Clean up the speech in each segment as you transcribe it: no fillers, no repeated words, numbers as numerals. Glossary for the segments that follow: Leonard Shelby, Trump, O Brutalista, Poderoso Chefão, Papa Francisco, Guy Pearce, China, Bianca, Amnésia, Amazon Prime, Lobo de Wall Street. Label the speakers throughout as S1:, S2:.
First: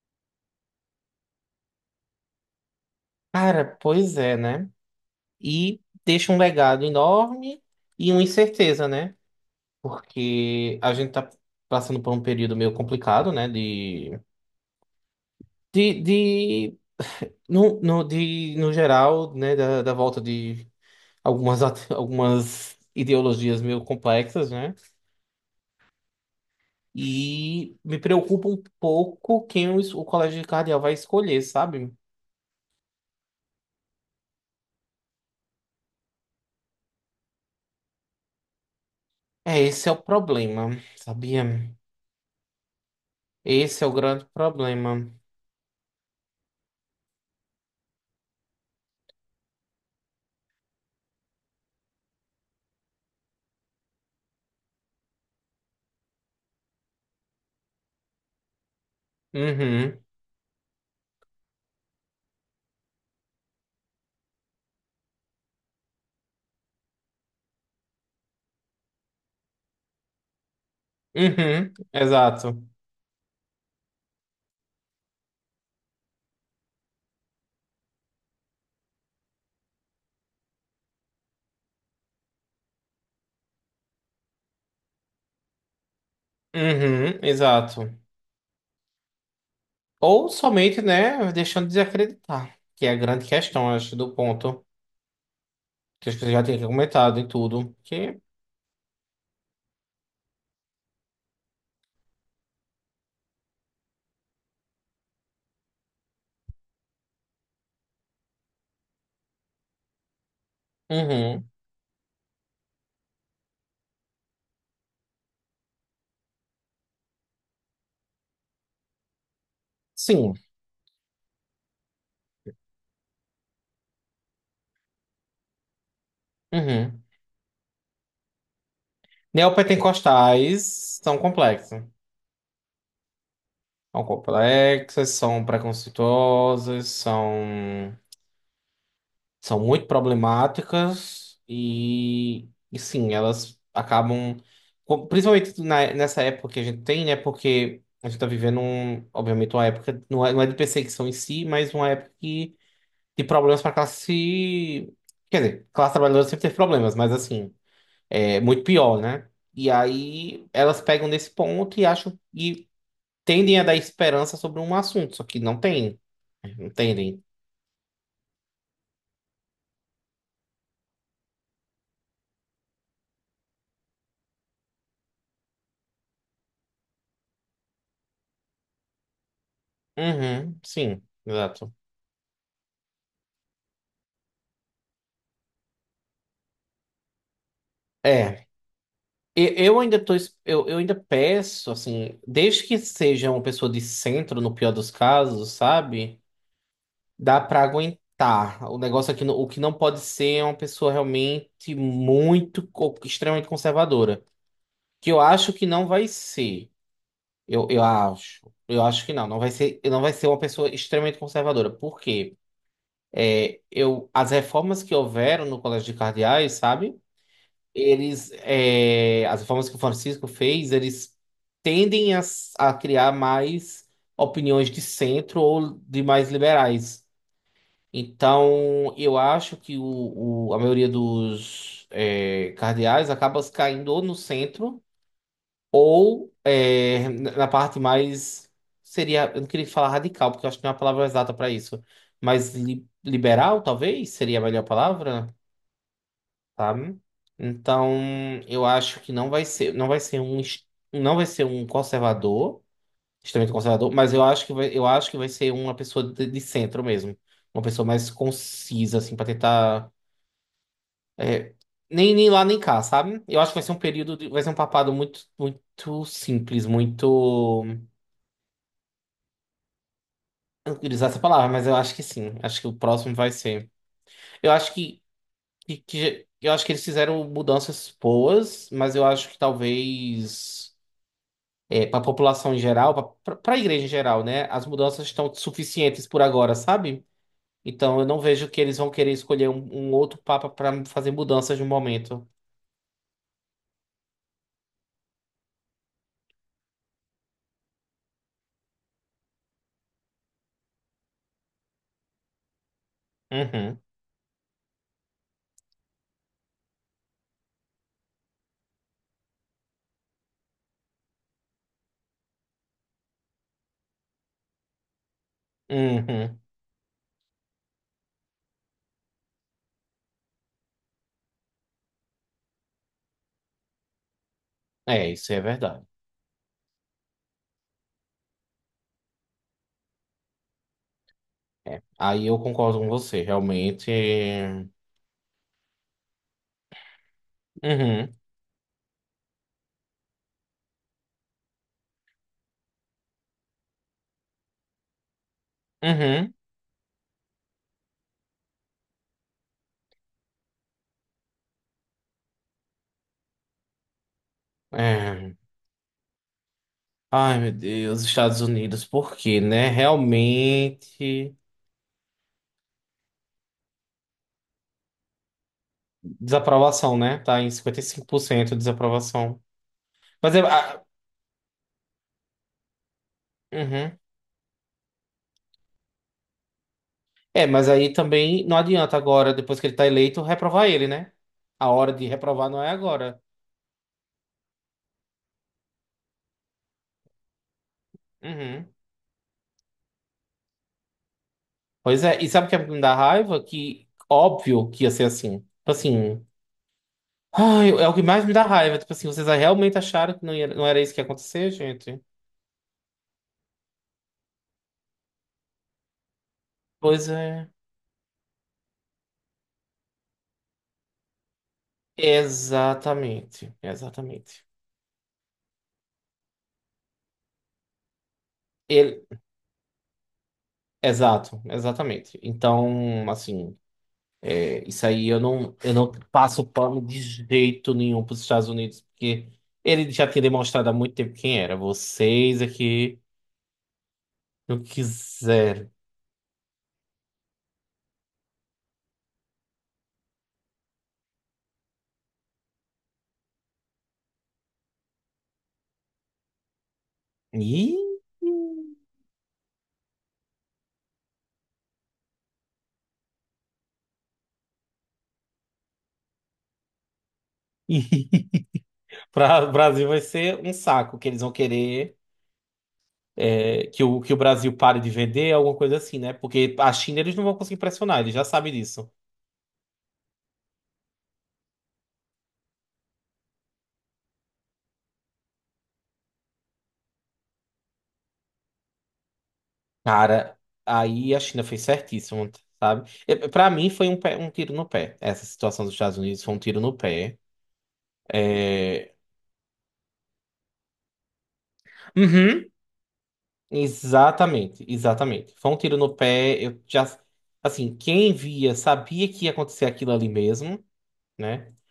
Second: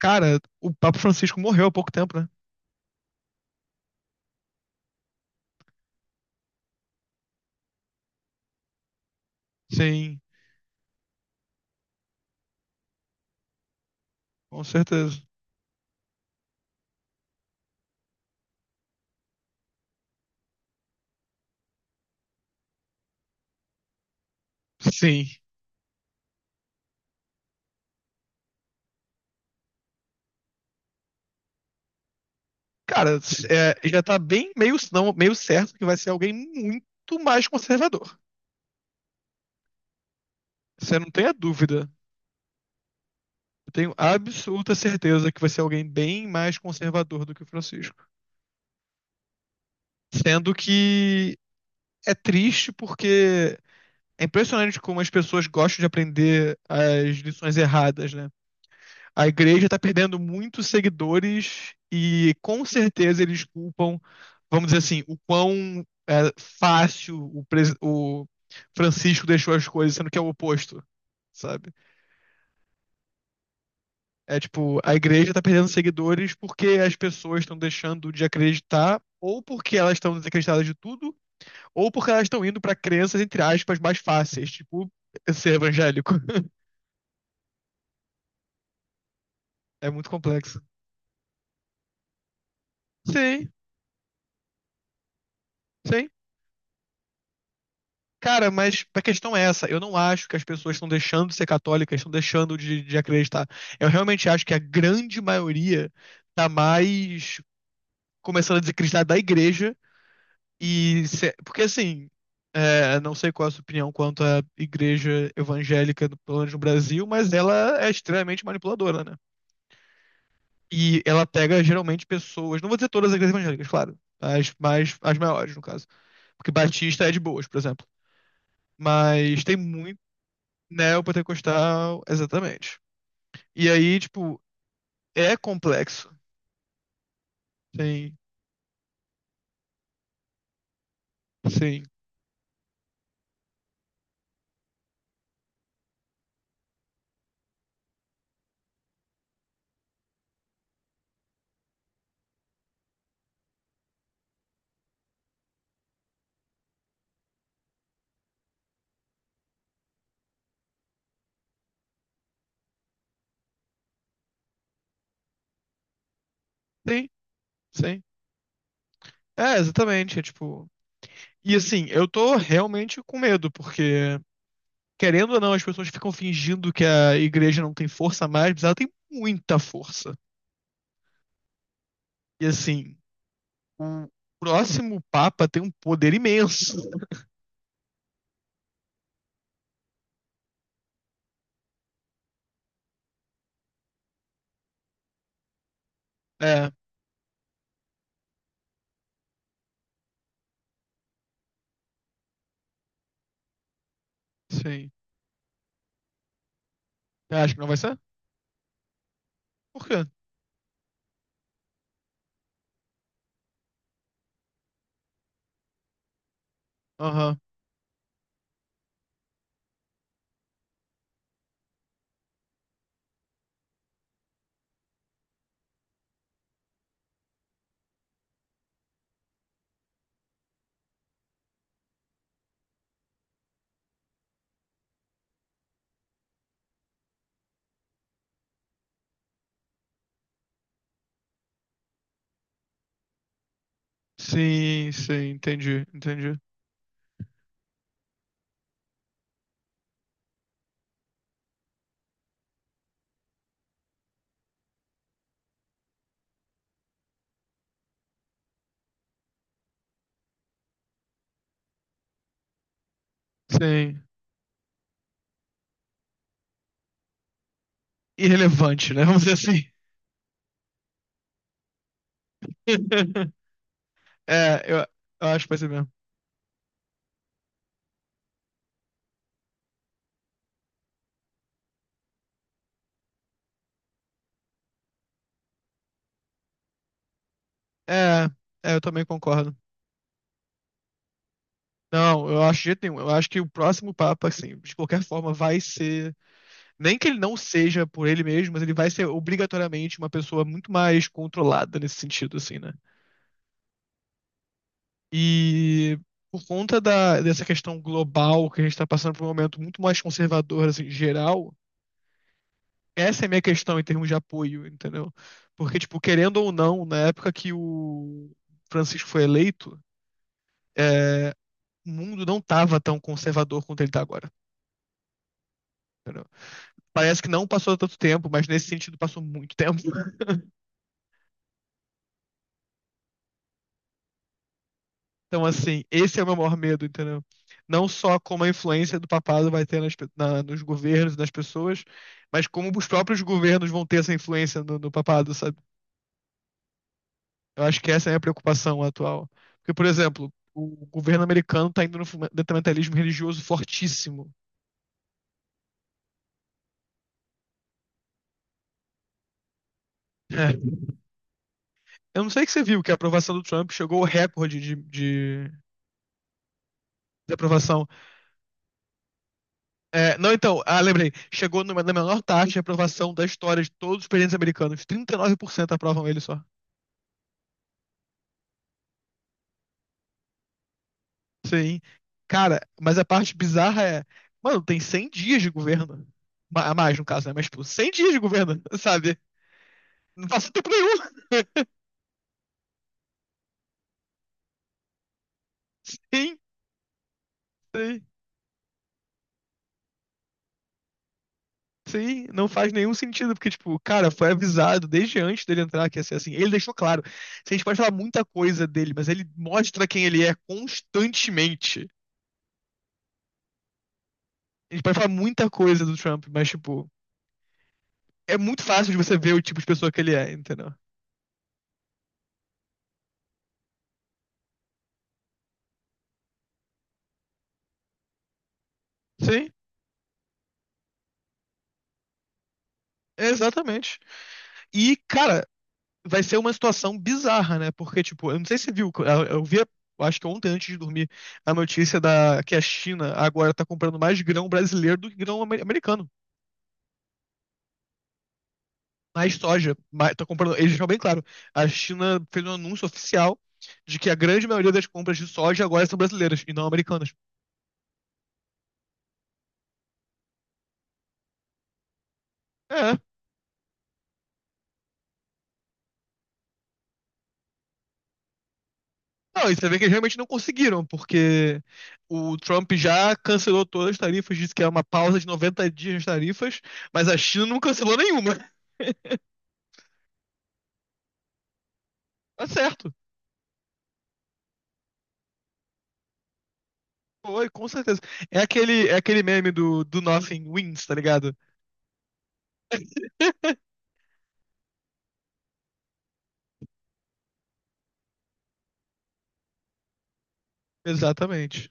S1: Cara, o Papa Francisco morreu há pouco tempo, né?
S2: Cara, pois é, né? E deixa um legado enorme e uma incerteza, né?
S1: Sim,
S2: Porque a gente tá passando por um período meio complicado, né?
S1: com certeza.
S2: De, no, no, de, no geral, né? Da volta de algumas ideologias meio complexas, né?
S1: Sim.
S2: E me preocupa um pouco quem o colégio cardeal vai escolher, sabe?
S1: Cara, é, já tá bem meio, não, meio certo que vai ser alguém muito mais conservador.
S2: É, esse é o problema,
S1: Você não tem a
S2: sabia?
S1: dúvida. Eu
S2: Esse é o
S1: tenho
S2: grande
S1: absoluta
S2: problema.
S1: certeza que vai ser alguém bem mais conservador do que o Francisco. Sendo que é triste porque é impressionante como as pessoas gostam de aprender as lições erradas, né? A igreja está
S2: Uhum.
S1: perdendo muitos seguidores e com certeza eles culpam, vamos dizer assim, o quão é, fácil o Francisco deixou as coisas, sendo que é o oposto,
S2: Uhum,
S1: sabe?
S2: exato.
S1: É tipo, a igreja está perdendo seguidores porque as pessoas estão deixando de acreditar, ou porque elas estão desacreditadas de tudo, ou porque elas estão indo para crenças, entre aspas, mais fáceis, tipo ser evangélico.
S2: Uhum, exato.
S1: É muito
S2: Ou
S1: complexo.
S2: somente, né, deixando de acreditar, que é a grande
S1: Sim,
S2: questão, acho, do ponto,
S1: sim.
S2: que acho que você já tinha comentado e tudo, que,
S1: Cara, mas a questão é essa. Eu não acho que as pessoas estão deixando de ser católicas, estão deixando de acreditar. Eu realmente acho que a grande maioria tá mais começando a desacreditar da igreja e
S2: uhum,
S1: porque assim, é, não sei qual é a sua opinião quanto à igreja evangélica, pelo menos no Brasil, mas ela é extremamente manipuladora, né?
S2: sim,
S1: E ela pega geralmente pessoas, não vou dizer todas as igrejas evangélicas, claro, as maiores no caso, porque
S2: uhum.
S1: Batista é de boas, por exemplo. Mas tem muito
S2: Neopentecostais são complexos.
S1: Neopentecostal, exatamente. E aí,
S2: São
S1: tipo,
S2: complexas,
S1: é
S2: são
S1: complexo.
S2: preconceituosas, são...
S1: Sim,
S2: são muito problemáticas
S1: sim,
S2: e, e sim, elas acabam, principalmente nessa época que a gente tem, né? Porque a gente está vivendo, um, obviamente, uma época, não é de perseguição em si, mas uma época que, de problemas para a classe. Quer dizer, classe trabalhadora sempre teve problemas, mas assim, é muito pior, né? E aí elas pegam nesse ponto e acham e tendem a dar esperança sobre um assunto, só que não tem. Não
S1: sim,
S2: entendem?
S1: sim. É, exatamente. É tipo. E assim, eu tô realmente com medo, porque, querendo ou não, as pessoas ficam fingindo que a igreja não tem força mais, mas ela tem muita força.
S2: Uhum, sim, exato.
S1: E assim, o próximo Papa tem um poder imenso.
S2: É. E- Eu ainda tô, es- eu ainda peço, assim, desde que seja uma pessoa de centro, no pior dos casos, sabe?
S1: É,
S2: Dá pra aguentar. O negócio aqui, o que não pode ser é uma pessoa realmente muito extremamente conservadora.
S1: sim.
S2: Que eu acho que não vai ser.
S1: Acho que não
S2: Eu,
S1: vai
S2: eu
S1: ser?
S2: acho. Eu acho que não.
S1: Por
S2: Não
S1: quê?
S2: vai ser uma pessoa extremamente conservadora. Por quê? É, eu, as reformas que houveram no Colégio de Cardeais, sabe?
S1: Aham.
S2: Eles, é, as reformas que o Francisco fez, eles tendem a criar mais opiniões de centro ou de mais liberais. Então, eu acho que a maioria dos é, cardeais acaba caindo ou no centro ou é, na parte mais. Seria, eu não queria falar radical, porque eu acho que não é a palavra exata para isso. Mas liberal, talvez, seria a melhor
S1: Sim, sim,
S2: palavra?
S1: entendi, entendi.
S2: Sabe? Então, eu acho que não vai ser, não vai ser um conservador, extremamente conservador, mas eu acho que vai, eu acho que vai ser uma pessoa de centro mesmo, uma pessoa mais concisa assim para tentar é, nem nem lá nem cá, sabe? Eu acho que vai ser
S1: Sim.
S2: vai ser um papado muito muito simples, muito
S1: Irrelevante, né? Vamos dizer assim.
S2: eu não queria usar essa palavra, mas eu acho que sim, acho que o próximo vai ser. Eu
S1: É,
S2: acho
S1: eu, eu acho que vai ser mesmo.
S2: que eu acho que eles fizeram mudanças boas, mas eu acho que talvez para a população em geral, para a igreja em geral, né? As mudanças estão suficientes por agora, sabe? Então eu não
S1: É,
S2: vejo que
S1: é,
S2: eles
S1: eu
S2: vão
S1: também
S2: querer escolher
S1: concordo.
S2: um, um outro papa para fazer mudanças no momento.
S1: Não, eu acho de jeito nenhum. Eu acho que o próximo Papa, assim, de qualquer forma, vai ser. Nem que ele não seja por ele mesmo, mas ele vai ser obrigatoriamente uma pessoa muito mais controlada nesse sentido, assim, né?
S2: Uhum,
S1: E por conta dessa questão global que a gente está passando por um momento muito mais conservador, assim, geral, essa é a minha questão em termos de apoio, entendeu? Porque, tipo, querendo
S2: uhum.
S1: ou não, na época que o Francisco foi eleito, é, o mundo não estava tão conservador quanto ele está agora,
S2: É, isso é verdade.
S1: entendeu? Parece que não passou tanto tempo, mas nesse sentido passou muito tempo.
S2: Aí eu concordo com você, realmente.
S1: Então, assim, esse é o meu maior medo, entendeu? Não
S2: Uhum,
S1: só como a influência do papado vai ter nas nos governos e nas pessoas, mas como os próprios governos vão ter essa influência no papado, sabe?
S2: uhum.
S1: Eu acho que essa é a minha preocupação atual. Porque, por exemplo, o governo americano está indo no fundamentalismo religioso fortíssimo,
S2: É. Ai, meu Deus, Estados Unidos, por quê, né?
S1: né?
S2: Realmente.
S1: Eu não sei que você viu que a aprovação do Trump chegou ao recorde de
S2: Desaprovação, né? Tá em
S1: desaprovação.
S2: 55% de desaprovação.
S1: É, não,
S2: Mas é.
S1: então, ah,
S2: Ah,
S1: lembrei. Chegou numa, na menor taxa de aprovação da história de
S2: uhum.
S1: todos os presidentes americanos. 39% aprovam ele só.
S2: É, mas aí também não adianta agora, depois que ele tá eleito, reprovar ele, né? A
S1: Sim.
S2: hora de reprovar
S1: Cara,
S2: não é
S1: mas a
S2: agora.
S1: parte bizarra é. Mano, tem 100 dias de governo. A mais, no caso, né? Mas, tipo, 100 dias de governo,
S2: Uhum.
S1: sabe? Não faz tempo nenhum.
S2: Pois é, e sabe o que me dá raiva? Que óbvio que ia ser assim. Tipo assim,
S1: Sim,
S2: ai, é o que
S1: sim,
S2: mais me dá raiva. Tipo assim, vocês realmente acharam que não era isso que ia acontecer, gente?
S1: sim. Não faz nenhum sentido, porque, tipo, cara, foi avisado desde antes dele entrar que ia ser assim. Ele deixou claro.
S2: Pois é.
S1: A gente pode falar muita coisa dele, mas ele mostra quem ele é constantemente.
S2: Exatamente, exatamente.
S1: A gente pode falar muita coisa do Trump, mas, tipo. É muito fácil de
S2: Ele,
S1: você ver o tipo de pessoa que ele é, entendeu?
S2: exato, exatamente. Então, assim. Isso aí eu não passo pano de jeito nenhum para os Estados Unidos, porque
S1: Sim,
S2: ele já tinha demonstrado há muito tempo quem era. Vocês aqui
S1: exatamente.
S2: não
S1: E, cara,
S2: quiseram.
S1: vai ser uma situação bizarra, né? Porque, tipo, eu não sei se você viu, eu vi, eu acho que ontem antes de dormir, a notícia da que a China agora tá comprando mais grão brasileiro do que grão americano.
S2: Ih!
S1: Mais soja. Mais, tá comprando, eles deixaram bem claro. A China fez um anúncio oficial de que a grande maioria das compras de soja agora são brasileiras e não americanas.
S2: Para o Brasil vai ser um saco, que eles vão querer
S1: É.
S2: é, que o Brasil pare de vender, alguma coisa assim, né? Porque a China eles não vão conseguir pressionar, eles já sabem disso.
S1: Não, e você vê que eles realmente não conseguiram, porque o Trump já cancelou todas as tarifas, disse que é uma pausa de 90 dias nas tarifas, mas a China não cancelou nenhuma.
S2: Cara, aí a China fez certíssimo,
S1: Tá
S2: sabe?
S1: certo.
S2: Para mim foi um tiro no pé. Essa situação dos Estados Unidos foi um tiro no pé.
S1: Foi, com certeza.
S2: É,
S1: É aquele meme do, do Nothing Wins, tá ligado?
S2: uhum, exatamente, exatamente. Foi um tiro no pé. Eu já, assim, quem via sabia que ia acontecer aquilo ali mesmo, né?
S1: Exatamente.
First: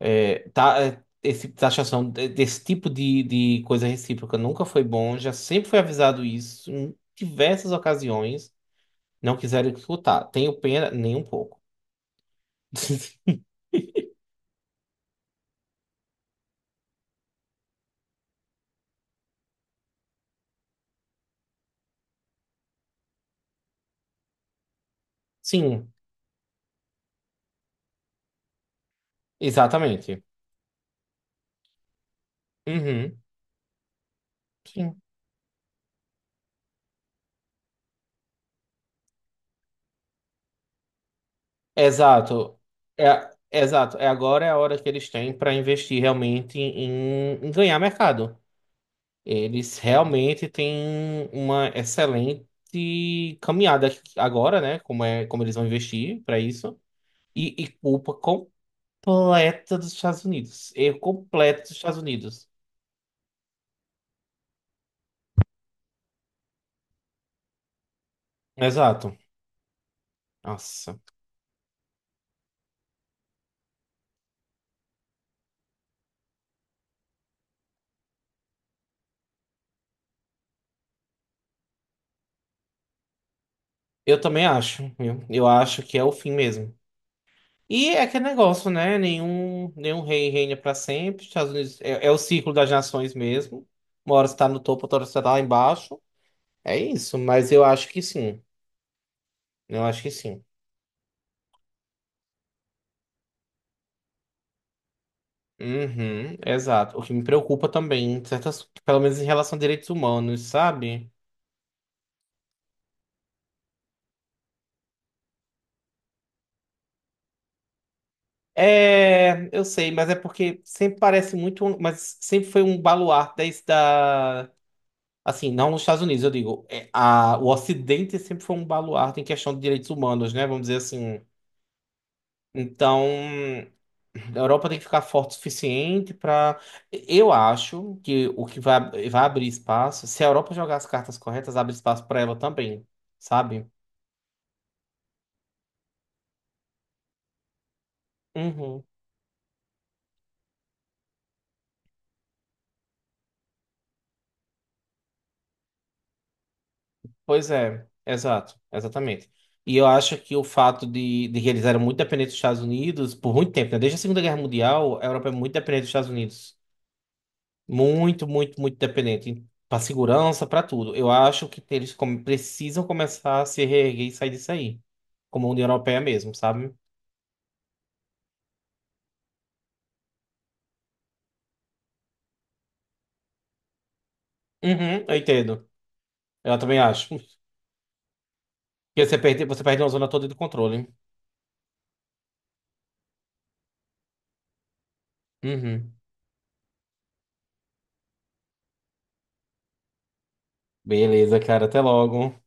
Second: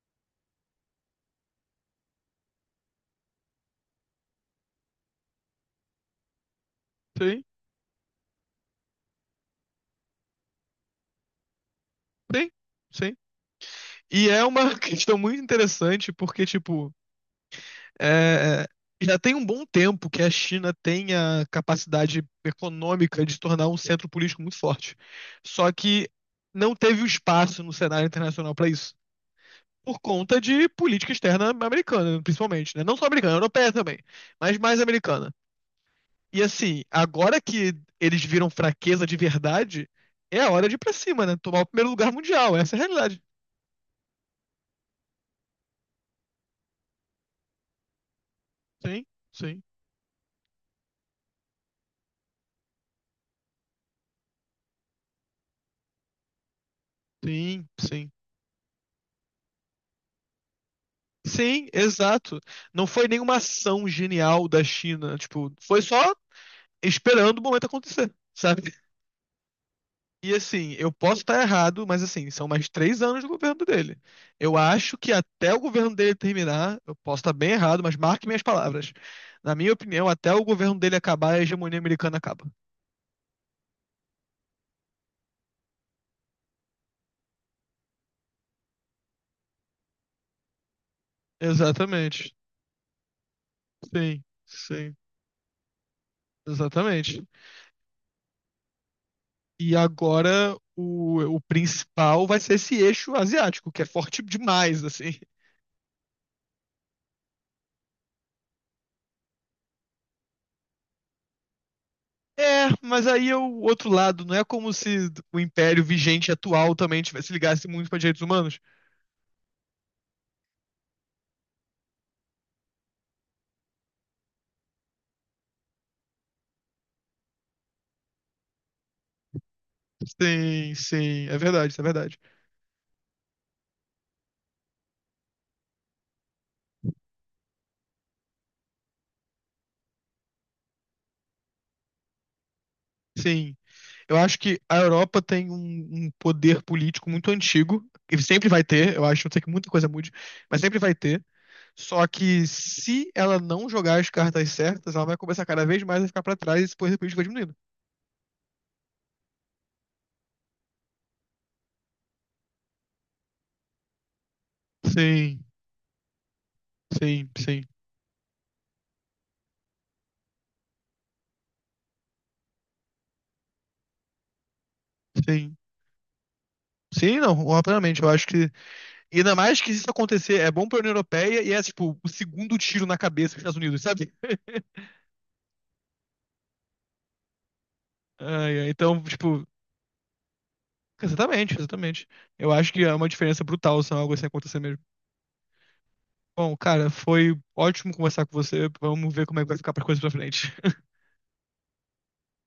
S2: É, tá, é, esse tipo de taxação, desse tipo de coisa recíproca nunca foi bom. Já sempre foi avisado isso em
S1: Sim,
S2: diversas ocasiões. Não quiseram escutar. Tenho pena, nem um pouco.
S1: sim, sim. E é uma questão muito interessante, porque, tipo, é, é, já tem um bom tempo que a China tem a capacidade econômica de se tornar um centro político muito forte. Só
S2: Sim,
S1: que não teve o espaço no cenário internacional para isso. Por
S2: exatamente.
S1: conta de política externa americana, principalmente, né? Não só
S2: Uhum,
S1: americana, europeia também, mas mais
S2: sim.
S1: americana. E assim, agora que eles viram fraqueza de verdade, é a hora de ir pra cima, né? Tomar o primeiro lugar mundial.
S2: Exato.
S1: Essa é a realidade.
S2: É, exato. É agora é a hora que eles têm para investir realmente em, em ganhar mercado.
S1: Sim, sim,
S2: Eles realmente têm uma excelente caminhada agora, né? Como é, como eles vão investir para isso. E,
S1: sim,
S2: e
S1: sim.
S2: culpa completa dos Estados Unidos. Erro completo
S1: Sim,
S2: dos Estados
S1: exato.
S2: Unidos.
S1: Não foi nenhuma ação genial da China, tipo, foi só esperando o momento acontecer, sabe?
S2: Exato.
S1: E assim, eu
S2: Nossa.
S1: posso estar errado, mas assim, são mais 3 anos do governo dele. Eu acho que até o governo dele terminar, eu posso estar bem errado, mas marque minhas palavras. Na minha opinião, até o governo dele acabar, a hegemonia americana acaba.
S2: Eu também acho, viu? Eu acho que é o fim mesmo. E é aquele negócio, né? Nenhum rei reina para sempre. Estados Unidos é, é o
S1: Exatamente.
S2: ciclo das nações mesmo. Uma
S1: Sim,
S2: hora você tá no topo,
S1: sim,
S2: outra hora você tá lá embaixo. É isso,
S1: exatamente.
S2: mas eu acho que sim.
S1: E
S2: Eu acho que sim.
S1: agora o principal vai ser esse eixo asiático, que é forte demais, assim.
S2: Uhum, exato. O que me preocupa também, certas, pelo menos em relação a direitos humanos, sabe?
S1: É, mas aí é o outro lado. Não é como se o império vigente atual também tivesse, se ligasse muito para direitos humanos.
S2: É, eu sei, mas é porque sempre parece muito, mas sempre foi um baluarte desde da, assim, não nos Estados Unidos, eu digo, é, a, o Ocidente sempre foi um baluarte em questão de direitos humanos, né? Vamos
S1: Sim,
S2: dizer assim.
S1: sim, é verdade, isso é verdade.
S2: Então, a Europa tem que ficar forte o suficiente para. Eu acho que o que vai, vai abrir espaço, se a Europa jogar as cartas corretas, abre espaço para ela também,
S1: Sim,
S2: sabe?
S1: eu acho que a Europa tem um poder político muito antigo. E sempre vai
S2: Uhum.
S1: ter, eu acho, não sei que muita coisa mude, mas sempre vai ter. Só que se ela não jogar as cartas certas, ela vai começar cada vez mais a ficar para trás e esse poder político vai
S2: Pois
S1: diminuindo.
S2: é, exato, exatamente. E eu acho que o fato de que eles eram muito dependentes dos Estados Unidos por muito tempo, né? Desde a Segunda Guerra Mundial, a Europa é
S1: Sim,
S2: muito dependente dos Estados Unidos.
S1: sim, sim,
S2: Muito, muito, muito dependente. Para segurança, para tudo. Eu acho que eles precisam começar a se reerguer e sair disso aí. Como a
S1: sim.
S2: União Europeia mesmo, sabe?
S1: Sim, não, rapidamente. Eu acho que. E ainda mais que se isso acontecer, é bom pra União Europeia e é, tipo, o segundo tiro na cabeça dos Estados Unidos, sabe?
S2: Uhum, eu entendo. Eu também acho.
S1: Ai, ai, então,
S2: Porque
S1: tipo,
S2: você perde uma zona toda de controle.
S1: exatamente, exatamente. Eu acho que é uma diferença brutal se algo assim acontecer mesmo.
S2: Uhum.
S1: Bom, cara, foi ótimo conversar com você. Vamos ver como é que vai ficar para coisas pra frente.
S2: Beleza, cara. Até logo.